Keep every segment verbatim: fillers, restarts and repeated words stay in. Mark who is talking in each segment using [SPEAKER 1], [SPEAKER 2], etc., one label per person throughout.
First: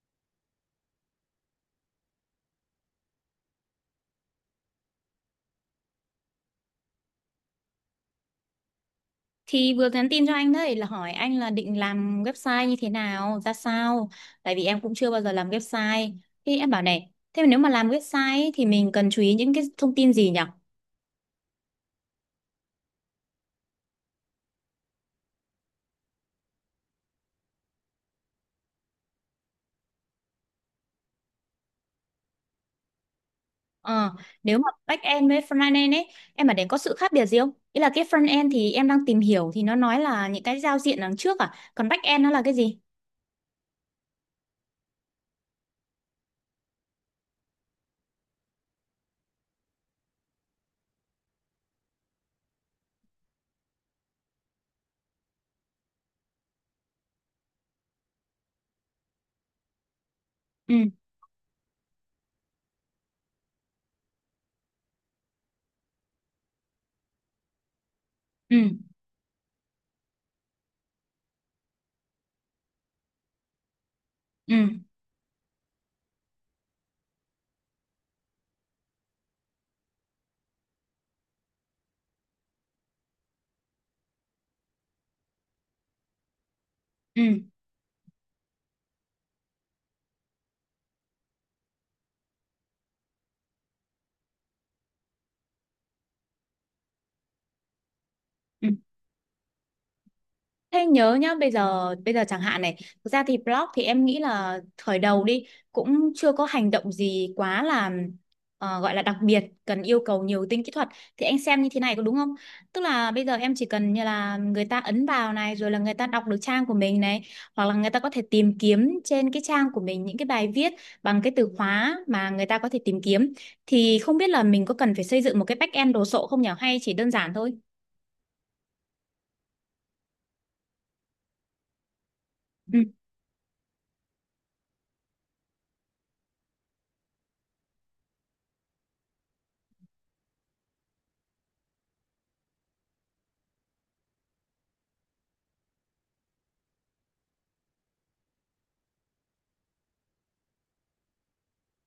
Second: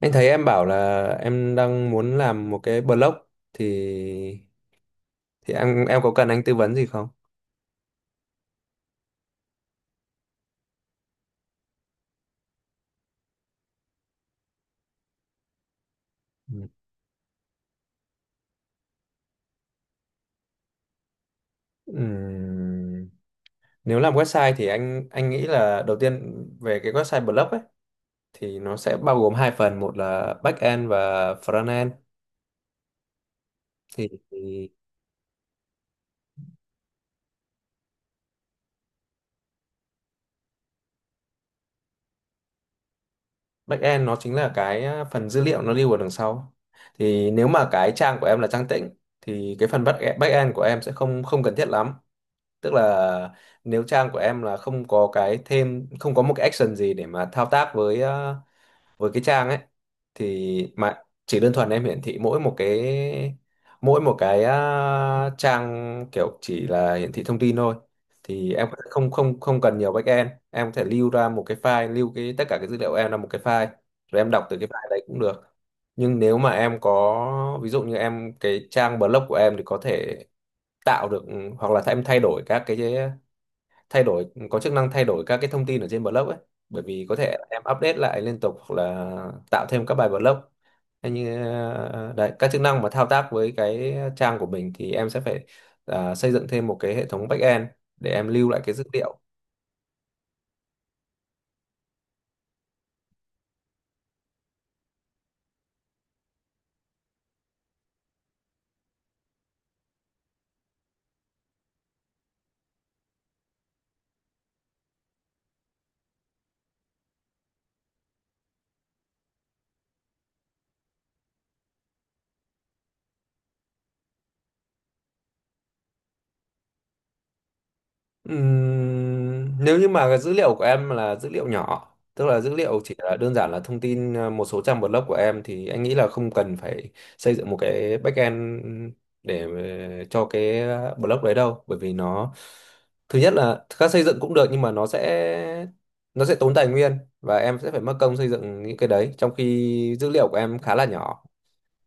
[SPEAKER 1] Anh thấy em bảo là em đang muốn làm một cái blog thì thì em em có cần anh tư vấn gì không?
[SPEAKER 2] Thì vừa nhắn tin cho anh đấy là hỏi anh là định làm website như thế nào, ra sao. Tại vì em cũng chưa bao giờ làm website. Thì
[SPEAKER 1] Ừ.
[SPEAKER 2] em bảo này, thế mà nếu mà làm website ấy, thì mình cần chú ý những cái thông tin gì nhỉ?
[SPEAKER 1] Ừm, Nếu làm website thì anh anh nghĩ là đầu tiên về cái website blog ấy thì nó sẽ bao gồm hai phần, một là back end và front end. Thì,
[SPEAKER 2] Ờ, Nếu mà
[SPEAKER 1] thì
[SPEAKER 2] back end với front end ấy, em bảo đấy có sự khác biệt gì không? Ý là cái front end thì em đang tìm hiểu thì nó nói là những cái giao diện đằng trước à, còn back end nó là cái gì?
[SPEAKER 1] back end nó chính là cái à, phần dữ liệu nó lưu ở đằng sau. Thì nếu mà cái trang của em là trang tĩnh thì cái phần back e, back end của em sẽ không không cần thiết lắm, tức là nếu trang của em là không có cái thêm, không có một cái action gì để mà thao tác với ờ, với cái trang ấy, thì
[SPEAKER 2] Ừ,
[SPEAKER 1] mà chỉ đơn thuần em hiển thị mỗi một cái mỗi một cái à, trang kiểu chỉ là hiển thị thông tin thôi, thì
[SPEAKER 2] ừ,
[SPEAKER 1] em có thể không không không cần nhiều backend, em có thể lưu ra một cái file lưu cái tất cả cái dữ liệu em là một cái file, rồi em đọc từ cái
[SPEAKER 2] ừ,
[SPEAKER 1] file đấy cũng được. Nhưng nếu mà em có ví dụ như em cái trang blog của em thì có thể tạo được, hoặc là em thay đổi các cái thay đổi có chức năng thay đổi các cái thông tin ở trên blog ấy, bởi vì có thể
[SPEAKER 2] ừ,
[SPEAKER 1] em update lại liên tục hoặc là tạo thêm các bài blog. Thế như ờ, đấy, các chức năng mà thao tác với cái trang của mình thì em sẽ phải, ờ, xây dựng thêm một cái hệ thống backend để em lưu lại
[SPEAKER 2] ừ.
[SPEAKER 1] cái dữ liệu.
[SPEAKER 2] Thế nhớ nhá, bây giờ bây giờ chẳng hạn này, thực ra thì blog thì em nghĩ là khởi đầu đi cũng chưa có hành động gì quá là ờ, gọi là đặc biệt, cần yêu cầu nhiều tính kỹ thuật thì anh xem như thế này có đúng không? Tức là bây giờ em chỉ cần như là người ta ấn vào này rồi là người ta đọc được trang của mình này, hoặc là người ta có thể tìm kiếm trên cái trang của mình những cái bài viết bằng cái từ khóa mà người ta có thể tìm kiếm thì không biết là mình có cần phải xây dựng một cái back-end đồ sộ không nhỉ hay chỉ đơn giản thôi?
[SPEAKER 1] Ừm, nếu như mà cái dữ liệu của em là dữ liệu nhỏ, tức là dữ
[SPEAKER 2] Ừ
[SPEAKER 1] liệu chỉ là đơn giản là thông tin, ờ, một số trang blog của em thì anh nghĩ là không cần phải xây dựng một cái backend để ờ, cho cái ờ, blog đấy đâu, bởi vì nó thứ nhất là các xây dựng cũng được nhưng mà nó sẽ nó sẽ tốn tài nguyên và em sẽ phải mất công xây dựng những cái đấy trong khi dữ liệu của em khá là nhỏ.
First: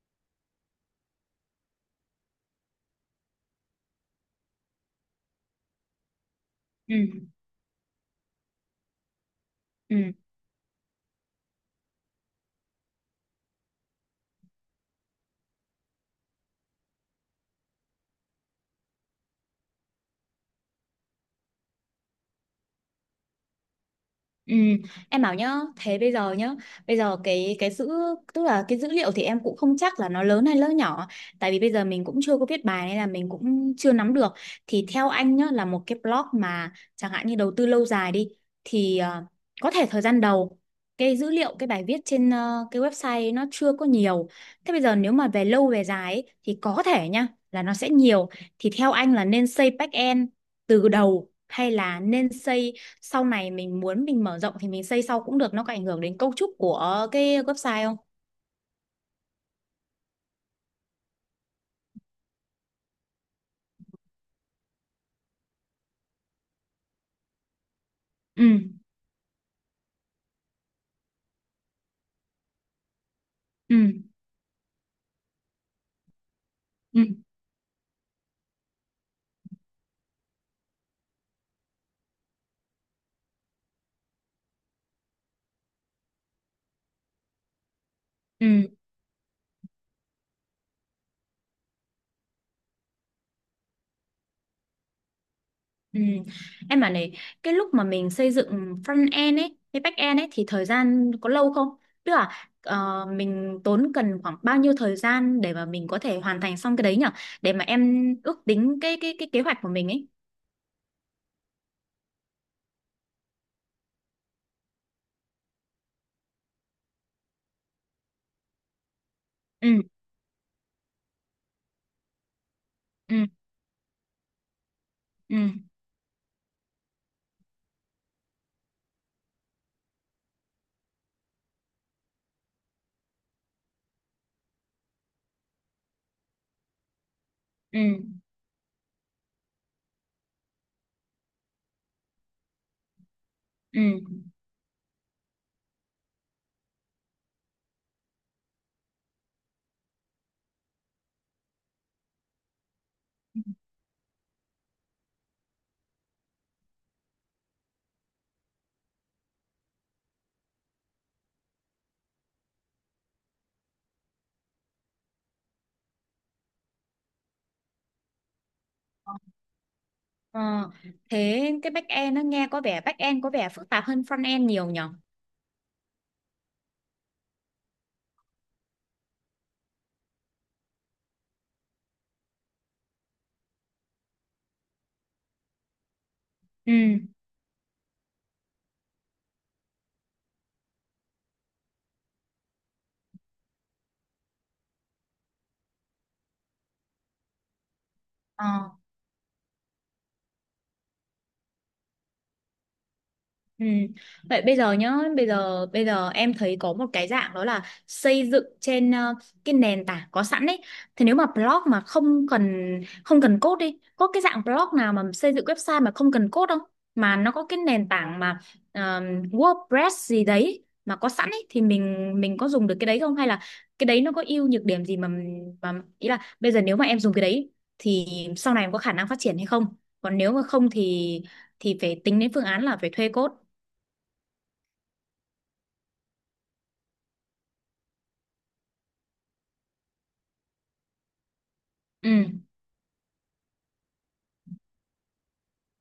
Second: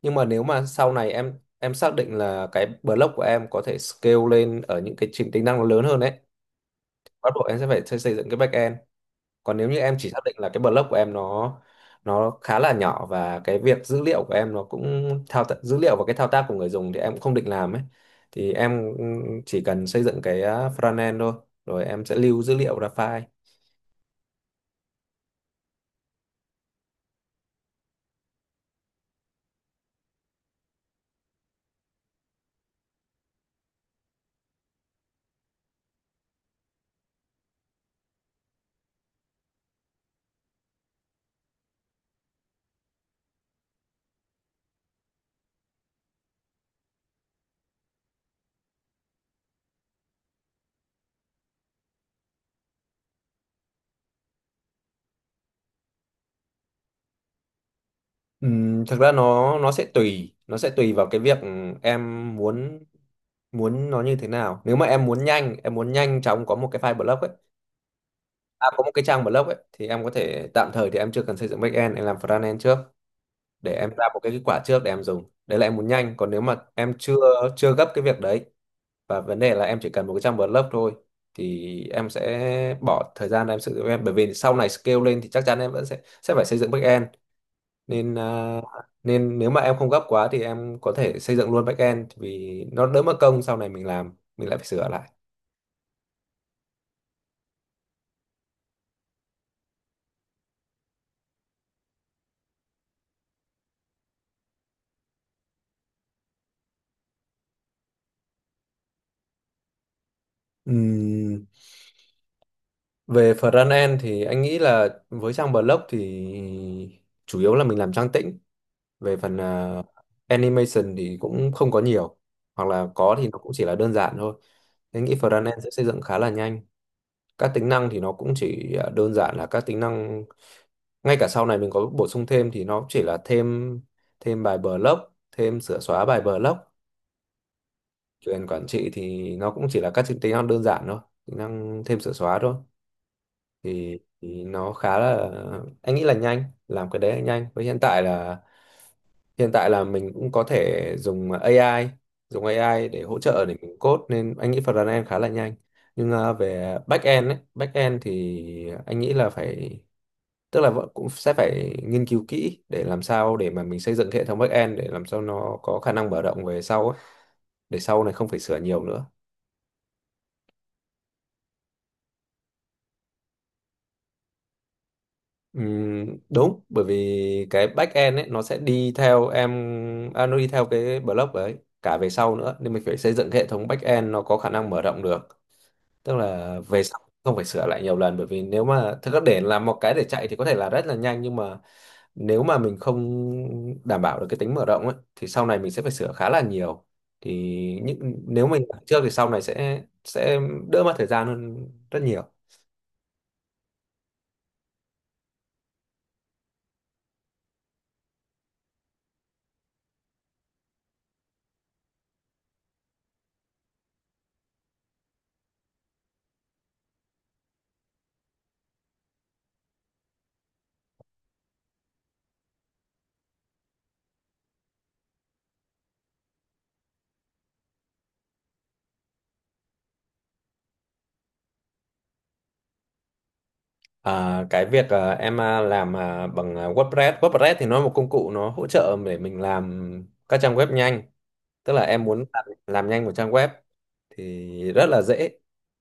[SPEAKER 1] Nhưng mà nếu mà sau này em em xác định là cái blog của em có thể scale lên ở những cái trình tính năng nó lớn hơn ấy,
[SPEAKER 2] ừ.
[SPEAKER 1] bắt buộc em sẽ phải xây xây dựng cái backend. Còn nếu như
[SPEAKER 2] Ừ.
[SPEAKER 1] em chỉ xác định là cái blog của em nó nó khá là nhỏ và cái việc dữ liệu của em nó cũng thao tác dữ liệu và cái thao tác của người dùng thì em cũng không định làm ấy, thì em chỉ cần xây dựng cái uh, frontend thôi, rồi em sẽ lưu dữ liệu ra file.
[SPEAKER 2] Ừ, em bảo nhá, thế bây giờ nhá, bây giờ cái cái dữ tức là cái dữ liệu thì em cũng không chắc là nó lớn hay nó nhỏ, tại vì bây giờ mình cũng chưa có viết bài nên là mình cũng chưa nắm được. Thì theo anh nhá là một cái blog mà chẳng hạn như đầu tư lâu dài đi thì ờ, có thể thời gian đầu cái dữ liệu cái bài viết trên ờ, cái website nó chưa có nhiều. Thế bây giờ nếu mà về lâu về dài ấy, thì có thể nhá là nó sẽ nhiều. Thì theo anh là nên xây back end từ đầu hay là nên xây sau này mình muốn mình mở rộng thì mình xây sau cũng được, nó có ảnh hưởng đến cấu trúc của cái website không?
[SPEAKER 1] Ừm, thực ra nó nó sẽ tùy nó sẽ tùy vào cái việc em muốn, muốn nó như thế nào. Nếu mà em muốn nhanh em muốn nhanh chóng có một cái file blog ấy,
[SPEAKER 2] Ừ,
[SPEAKER 1] à, có một cái trang blog ấy, thì em có thể tạm thời thì em chưa cần xây dựng backend, em làm frontend trước để
[SPEAKER 2] ừ,
[SPEAKER 1] em ra một cái kết quả trước để em dùng, đấy là em muốn nhanh. Còn nếu mà em
[SPEAKER 2] ừ,
[SPEAKER 1] chưa chưa gấp cái việc đấy và vấn đề là em chỉ cần một cái trang word lớp thôi thì em sẽ bỏ thời gian em sử dụng em, bởi vì sau này scale lên thì chắc chắn em vẫn sẽ sẽ phải xây dựng backend, nên à,
[SPEAKER 2] ừ,
[SPEAKER 1] nên nếu mà em không gấp quá thì em có thể xây dựng luôn backend vì nó đỡ mất công sau này mình làm mình lại phải sửa lại.
[SPEAKER 2] ừ. Em bảo này, cái lúc mà mình xây dựng front end ấy với back end ấy thì thời gian có lâu không, tức là ờ, mình tốn cần khoảng bao nhiêu thời gian để mà mình có thể hoàn thành xong cái đấy nhở, để mà em ước tính cái cái cái kế hoạch của mình ấy.
[SPEAKER 1] Ừm, Về front end thì anh nghĩ là với trang blog thì chủ yếu là mình làm trang tĩnh, về phần
[SPEAKER 2] Ừ,
[SPEAKER 1] ờ, animation thì cũng không có nhiều, hoặc là có
[SPEAKER 2] ừ,
[SPEAKER 1] thì nó cũng chỉ là đơn giản thôi. Thế nghĩ
[SPEAKER 2] ừ,
[SPEAKER 1] frontend sẽ xây dựng khá là nhanh. Các tính năng thì nó cũng chỉ ờ, đơn giản là các tính năng, ngay cả sau này mình có bổ sung thêm thì nó chỉ là thêm, thêm bài block, thêm sửa xóa bài block.
[SPEAKER 2] ừ,
[SPEAKER 1] Quyền quản trị thì nó cũng chỉ là các tính năng đơn giản thôi, tính năng thêm sửa xóa thôi.
[SPEAKER 2] ừ.
[SPEAKER 1] Thì, thì nó khá là, anh nghĩ là nhanh, làm cái đấy nhanh. Với hiện tại là hiện tại là mình cũng có thể dùng a i dùng a i để hỗ trợ để mình code, nên anh nghĩ front end khá là nhanh, nhưng à, về back end ấy, back end thì anh nghĩ là phải, tức là vẫn cũng sẽ phải nghiên cứu kỹ để làm sao để mà mình xây dựng cái hệ thống back end để làm sao nó có khả năng mở rộng về sau ấy, để sau này không phải sửa nhiều nữa.
[SPEAKER 2] Ờ, thế cái back end nó nghe có vẻ back end có vẻ phức tạp hơn front end nhiều nhỉ?
[SPEAKER 1] Ừm, đúng, bởi vì cái back end ấy nó sẽ đi theo em, à, nó đi theo cái block ấy cả về sau nữa, nên mình phải xây dựng cái hệ thống back end nó có khả năng mở rộng được, tức là về sau
[SPEAKER 2] Ừ.
[SPEAKER 1] không phải sửa lại nhiều lần, bởi vì nếu mà thực ra để làm một cái để chạy thì có thể là rất là nhanh, nhưng mà nếu mà mình không đảm bảo được cái tính mở rộng ấy thì sau này mình sẽ phải sửa khá là nhiều, thì những nếu mình
[SPEAKER 2] Ờ.
[SPEAKER 1] làm trước thì sau này sẽ sẽ đỡ mất thời gian hơn rất nhiều.
[SPEAKER 2] Ừ. Vậy bây giờ nhá, bây giờ bây giờ em thấy có một cái dạng đó là xây dựng trên ờ, cái nền tảng có sẵn ấy. Thì nếu mà blog mà không cần không cần code đi, có cái dạng blog nào mà xây dựng website mà không cần code không? Mà nó có cái nền tảng mà ờ, WordPress gì đấy mà có sẵn ấy thì mình mình có dùng được cái đấy không hay là cái đấy nó có ưu nhược điểm gì mà mà ý là bây giờ nếu mà em dùng cái đấy thì sau này em có khả năng phát triển hay không? Còn nếu mà không thì thì phải tính đến phương án là phải thuê code.
[SPEAKER 1] À, cái việc, à, em, à, làm, à, bằng, à, WordPress WordPress thì nó là một công cụ nó hỗ trợ để mình làm các trang web nhanh, tức là em muốn làm,
[SPEAKER 2] Ừ,
[SPEAKER 1] làm nhanh một trang web thì rất là dễ,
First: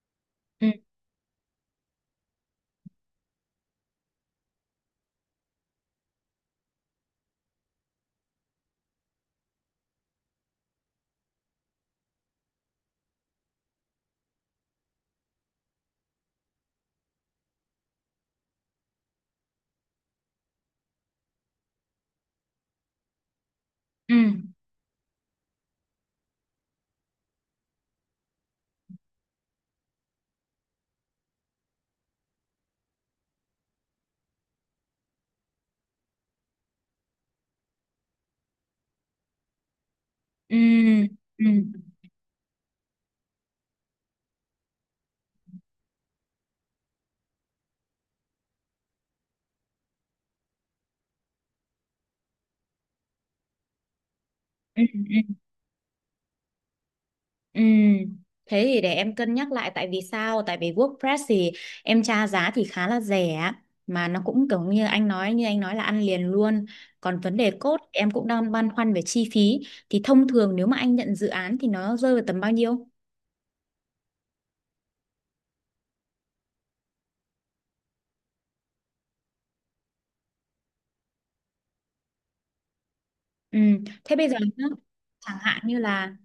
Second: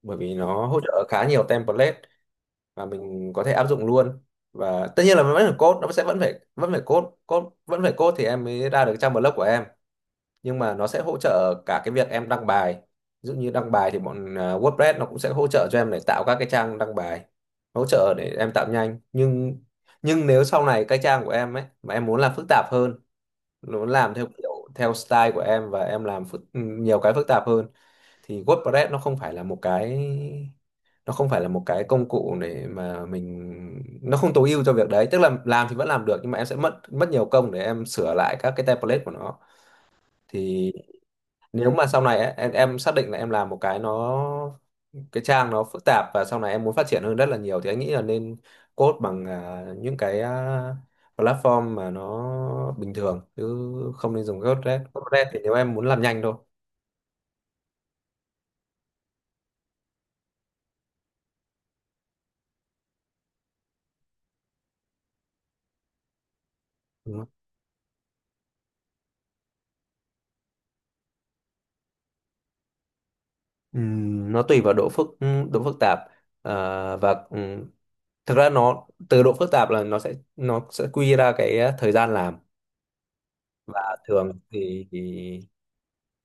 [SPEAKER 1] bởi vì nó
[SPEAKER 2] ừ,
[SPEAKER 1] hỗ trợ khá nhiều template và mình có thể áp dụng luôn, và tất nhiên là vẫn phải code, nó sẽ vẫn phải vẫn phải code code vẫn phải code thì em mới ra được trang blog của em, nhưng mà nó sẽ hỗ trợ cả cái việc em đăng bài, ví dụ như đăng bài thì bọn à, WordPress nó cũng sẽ hỗ trợ cho em để tạo các cái trang đăng bài, hỗ trợ để em tạo nhanh, nhưng nhưng nếu sau này cái trang của em ấy mà em muốn làm phức tạp hơn, muốn làm
[SPEAKER 2] ừ,
[SPEAKER 1] theo kiểu theo style của em và em làm phức, nhiều cái phức tạp hơn, thì WordPress nó không phải là một cái nó không phải là một cái công cụ để mà mình, nó không tối ưu cho việc đấy, tức là làm thì vẫn làm được nhưng mà em sẽ mất mất nhiều công để em sửa lại các cái template của nó.
[SPEAKER 2] ừ,
[SPEAKER 1] Thì
[SPEAKER 2] ừ,
[SPEAKER 1] nếu mà sau này ấy, em em xác định là em làm một cái nó cái trang nó phức tạp và sau này em muốn phát triển hơn rất là nhiều, thì anh nghĩ là nên code bằng, à, những cái, à, platform mà nó bình thường chứ không nên dùng Code-Red.
[SPEAKER 2] ừ,
[SPEAKER 1] Code-Red
[SPEAKER 2] ừ,
[SPEAKER 1] thì nếu em muốn làm nhanh thôi.
[SPEAKER 2] ừ. Thế thì để em cân nhắc lại tại vì sao? Tại vì WordPress thì em tra giá thì khá là rẻ, mà nó cũng kiểu như anh nói, như anh nói là ăn liền luôn.
[SPEAKER 1] Đúng
[SPEAKER 2] Còn
[SPEAKER 1] không?
[SPEAKER 2] vấn đề code em cũng đang băn khoăn về chi phí, thì thông thường nếu mà anh nhận dự án thì nó rơi vào tầm bao nhiêu?
[SPEAKER 1] Ừm, nó tùy vào độ phức độ phức tạp, à, và thực ra nó từ độ phức tạp là nó sẽ nó sẽ quy ra cái, ờ, thời gian làm,
[SPEAKER 2] Ừ.
[SPEAKER 1] và
[SPEAKER 2] Thế bây giờ
[SPEAKER 1] thường
[SPEAKER 2] nhá,
[SPEAKER 1] thì, thì
[SPEAKER 2] chẳng hạn như là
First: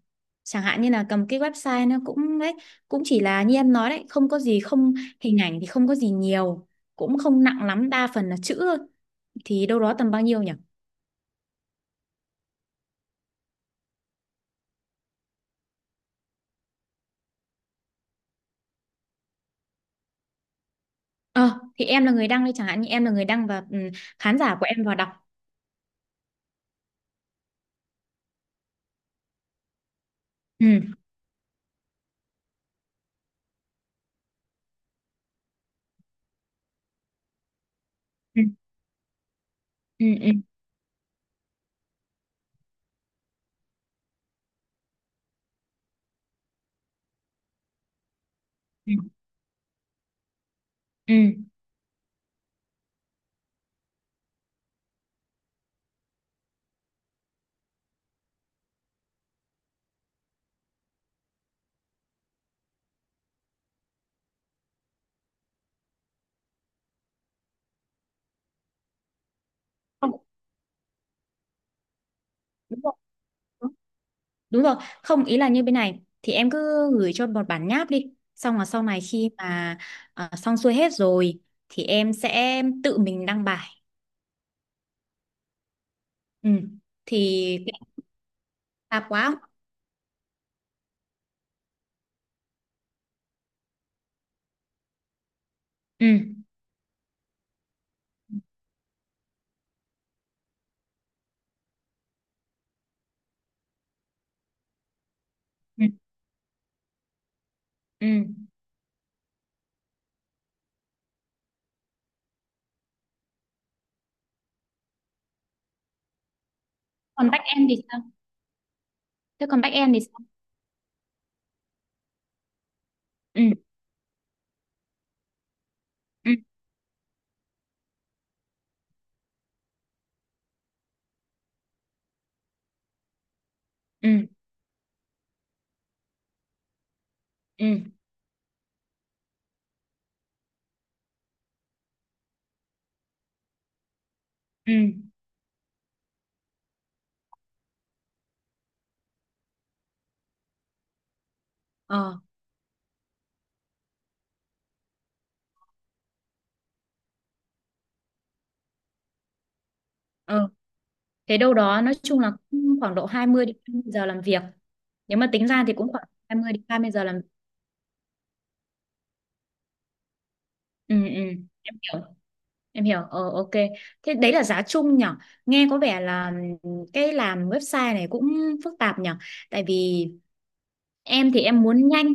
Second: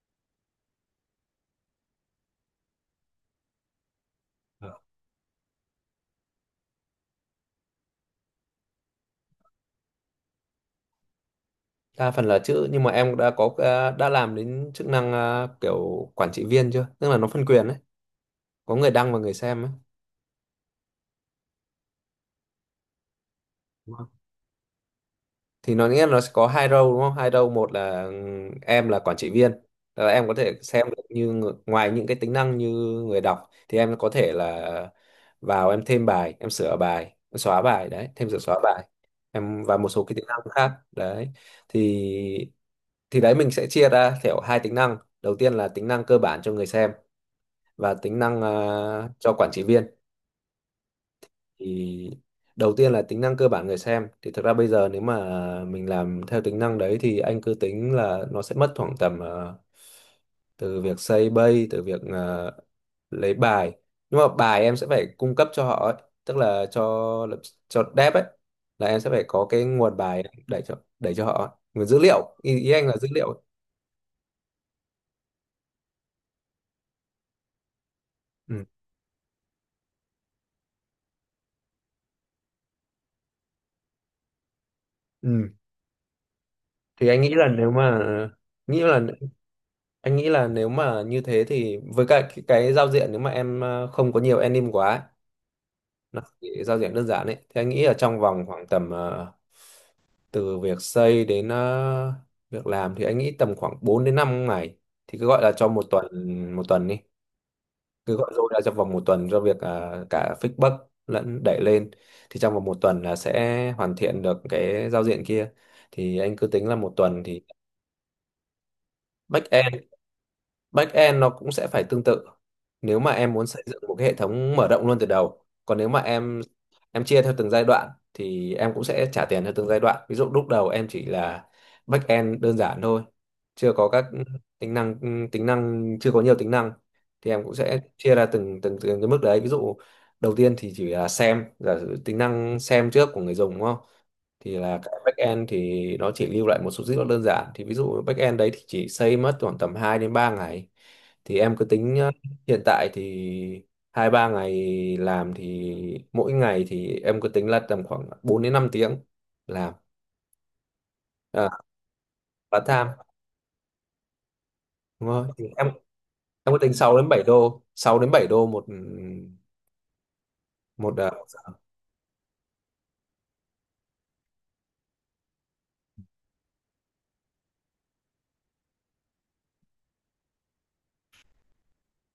[SPEAKER 2] chẳng hạn như là cầm cái website nó cũng đấy, cũng chỉ là như em nói đấy, không có gì, không hình ảnh thì không có gì nhiều, cũng không nặng lắm, đa phần là chữ thôi, thì đâu đó tầm bao nhiêu nhỉ?
[SPEAKER 1] đa phần là chữ, nhưng mà em đã có, ờ, đã làm đến chức năng, ờ, kiểu quản trị viên chưa? Tức là nó phân quyền đấy, có người đăng và người xem
[SPEAKER 2] Ờ thì em là người đăng đi, chẳng hạn như em là người đăng và ừ,
[SPEAKER 1] ấy,
[SPEAKER 2] khán giả của em vào đọc.
[SPEAKER 1] thì nó nghĩa là nó sẽ có hai role, đúng không? Hai role, một là, ừm, em là quản trị viên. Tức là em có thể
[SPEAKER 2] Ừ,
[SPEAKER 1] xem được như ng- ngoài những cái tính năng như người đọc thì em có thể là vào, em thêm bài, em sửa bài, em xóa bài đấy, thêm sửa
[SPEAKER 2] ừ,
[SPEAKER 1] xóa bài, em và một số
[SPEAKER 2] ừ,
[SPEAKER 1] cái tính
[SPEAKER 2] ừ,
[SPEAKER 1] năng khác đấy. Thì thì đấy, mình sẽ chia ra theo hai tính năng, đầu tiên là tính năng cơ bản cho người xem, và tính năng
[SPEAKER 2] ừ,
[SPEAKER 1] ờ, cho quản trị viên.
[SPEAKER 2] ừ.
[SPEAKER 1] Thì đầu tiên là tính năng cơ bản người xem, thì thực ra bây giờ nếu mà mình làm theo tính năng đấy thì anh cứ tính là nó sẽ mất khoảng tầm, ờ, từ việc xây bay từ việc, ờ, lấy bài. Nhưng mà bài em sẽ phải cung cấp cho họ ấy, tức là cho, cho dev ấy, là em sẽ phải có cái nguồn
[SPEAKER 2] Không,
[SPEAKER 1] bài đẩy cho, đẩy cho họ ấy. Nguồn dữ liệu, ý, ý
[SPEAKER 2] đúng
[SPEAKER 1] anh
[SPEAKER 2] rồi,
[SPEAKER 1] là dữ liệu ấy.
[SPEAKER 2] đúng, đúng rồi, không ý là như bên này thì em cứ gửi cho một bản nháp đi, xong là
[SPEAKER 1] Ừ.
[SPEAKER 2] sau này khi mà ờ, xong xuôi hết rồi thì em sẽ tự mình đăng bài.
[SPEAKER 1] Ừ.
[SPEAKER 2] Ừ
[SPEAKER 1] thì anh nghĩ
[SPEAKER 2] thì
[SPEAKER 1] là nếu mà nghĩ là
[SPEAKER 2] tạp quá không?
[SPEAKER 1] Anh nghĩ là nếu mà như thế thì với cả cái, cái giao diện nếu mà em, ờ, không có nhiều anim quá ấy,
[SPEAKER 2] Ừ,
[SPEAKER 1] nó chỉ giao diện đơn giản ấy thì anh nghĩ là trong vòng khoảng tầm, ờ, từ việc xây đến, ờ, việc làm, thì anh nghĩ tầm khoảng bốn đến năm ngày, thì cứ gọi là cho một
[SPEAKER 2] ừ,
[SPEAKER 1] tuần một tuần đi,
[SPEAKER 2] ừ,
[SPEAKER 1] cứ gọi rồi ra trong vòng một tuần cho việc, ờ, cả fixbox lẫn đẩy lên, thì trong vòng một tuần là sẽ hoàn thiện được cái giao diện kia, thì anh cứ tính là một tuần.
[SPEAKER 2] còn
[SPEAKER 1] Thì
[SPEAKER 2] back end thì sao, thế còn back
[SPEAKER 1] backend.
[SPEAKER 2] end thì sao
[SPEAKER 1] Backend nó cũng sẽ phải tương tự. Nếu mà em
[SPEAKER 2] Ừ,
[SPEAKER 1] muốn xây dựng một cái hệ thống mở rộng luôn từ đầu, còn nếu mà
[SPEAKER 2] ừ,
[SPEAKER 1] em em chia theo từng giai đoạn thì em cũng sẽ trả tiền theo từng giai đoạn. Ví dụ lúc đầu em chỉ là backend đơn giản thôi, chưa có các
[SPEAKER 2] ừ,
[SPEAKER 1] tính năng, tính năng chưa có nhiều tính năng, thì em cũng
[SPEAKER 2] ừ,
[SPEAKER 1] sẽ chia ra từng từng từng cái mức đấy. Ví dụ đầu tiên thì chỉ là xem, giả sử tính năng xem trước của người dùng, đúng không? Thì
[SPEAKER 2] ừ,
[SPEAKER 1] là cái backend thì nó chỉ lưu lại một số dữ liệu đơn giản, thì ví dụ backend đấy thì chỉ xây mất khoảng tầm hai đến ba ngày. Thì em cứ tính, ờ,
[SPEAKER 2] ờ,
[SPEAKER 1] hiện tại thì hai ba ngày làm, thì mỗi ngày thì em cứ tính là tầm khoảng bốn đến năm tiếng làm,
[SPEAKER 2] ờ, thế đâu
[SPEAKER 1] à,
[SPEAKER 2] đó nói chung là
[SPEAKER 1] part
[SPEAKER 2] cũng khoảng
[SPEAKER 1] time,
[SPEAKER 2] độ hai mươi đến ba mươi giờ làm việc,
[SPEAKER 1] đúng
[SPEAKER 2] nếu
[SPEAKER 1] không?
[SPEAKER 2] mà
[SPEAKER 1] Thì
[SPEAKER 2] tính ra
[SPEAKER 1] em
[SPEAKER 2] thì cũng khoảng hai mươi
[SPEAKER 1] em cứ
[SPEAKER 2] đến
[SPEAKER 1] tính
[SPEAKER 2] ba mươi
[SPEAKER 1] sáu
[SPEAKER 2] giờ
[SPEAKER 1] đến
[SPEAKER 2] làm.
[SPEAKER 1] bảy đô sáu đến bảy đô một một,
[SPEAKER 2] Ừ,
[SPEAKER 1] ờ,
[SPEAKER 2] ừ,
[SPEAKER 1] một giờ.
[SPEAKER 2] em hiểu, em hiểu Ờ, ok, thế đấy là giá chung nhở, nghe có vẻ là cái làm website này cũng phức tạp nhở, tại vì em thì em muốn nhanh,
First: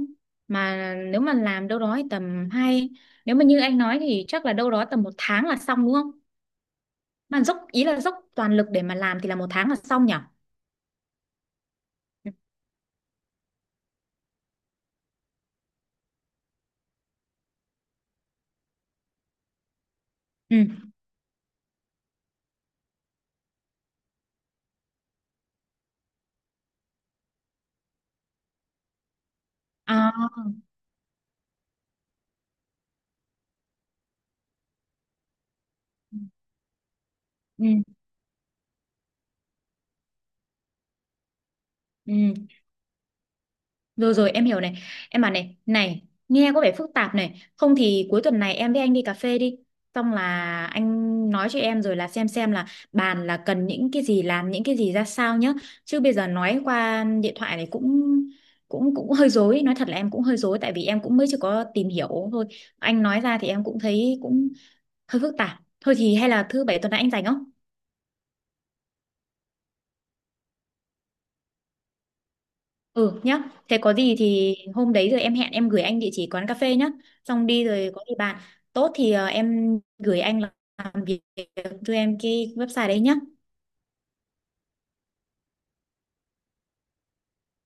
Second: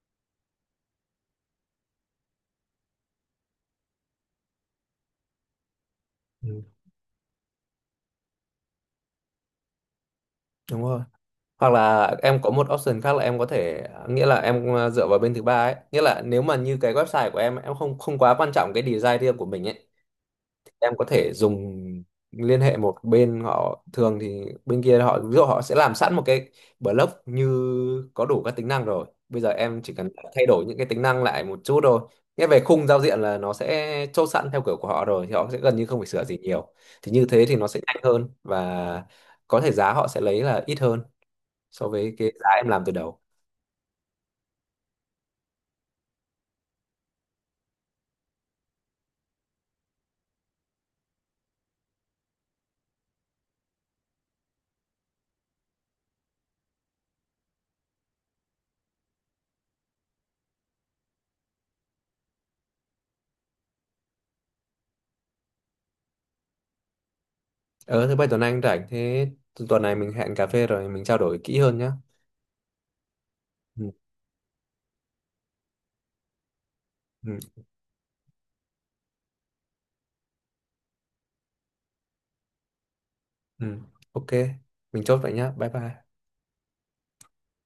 [SPEAKER 2] mà nếu mà làm đâu đó thì tầm hai, nếu mà như anh nói thì chắc là đâu đó tầm một tháng là xong đúng không,
[SPEAKER 1] Ừ,
[SPEAKER 2] mà dốc ý là dốc toàn lực để mà làm thì là một tháng là xong nhỉ?
[SPEAKER 1] đúng rồi, hoặc là em có một option khác là em có thể, nghĩa là em, ờ, dựa vào bên thứ ba ấy, nghĩa là nếu mà như cái website của em em không không quá quan trọng cái design riêng của mình ấy, thì
[SPEAKER 2] Ừ,
[SPEAKER 1] em có thể dùng, liên hệ một bên họ, thường thì bên kia họ ví dụ họ sẽ làm sẵn một cái blog như có đủ các tính năng rồi, bây giờ em chỉ cần thay
[SPEAKER 2] à,
[SPEAKER 1] đổi những cái tính năng lại một chút thôi. Nghĩa về khung giao diện là nó sẽ chốt sẵn theo kiểu của họ rồi thì họ sẽ gần như không phải sửa gì nhiều, thì như thế thì nó sẽ nhanh
[SPEAKER 2] ừ,
[SPEAKER 1] hơn, và có thể giá họ sẽ lấy là ít hơn so với cái
[SPEAKER 2] ừ,
[SPEAKER 1] giá em làm từ đầu.
[SPEAKER 2] rồi rồi em hiểu này, em bảo này, này nghe có vẻ phức tạp này, không thì cuối tuần này em với anh đi cà phê đi, xong là anh nói cho em rồi là xem xem là bàn là cần những cái gì, làm những cái gì ra sao nhá, chứ bây giờ nói qua điện thoại này cũng cũng cũng hơi rối, nói thật là em cũng hơi rối, tại vì em cũng mới chưa có tìm hiểu thôi, anh nói ra thì em cũng thấy cũng hơi phức tạp thôi, thì hay là thứ bảy tuần này anh rảnh không?
[SPEAKER 1] ờ Thứ bảy tuần anh rảnh, thế tu- tuần này mình hẹn cà phê rồi mình trao đổi kỹ hơn nhá.
[SPEAKER 2] Ừ nhá, thế
[SPEAKER 1] Ừ,
[SPEAKER 2] có gì thì hôm đấy rồi em hẹn, em gửi anh địa chỉ quán cà phê nhá.
[SPEAKER 1] ừ,
[SPEAKER 2] Xong đi rồi có gì bạn. Tốt thì ờ, em gửi anh làm việc cho em cái website đấy nhá.
[SPEAKER 1] ừ. Ok, mình chốt vậy nhá. Bye bye.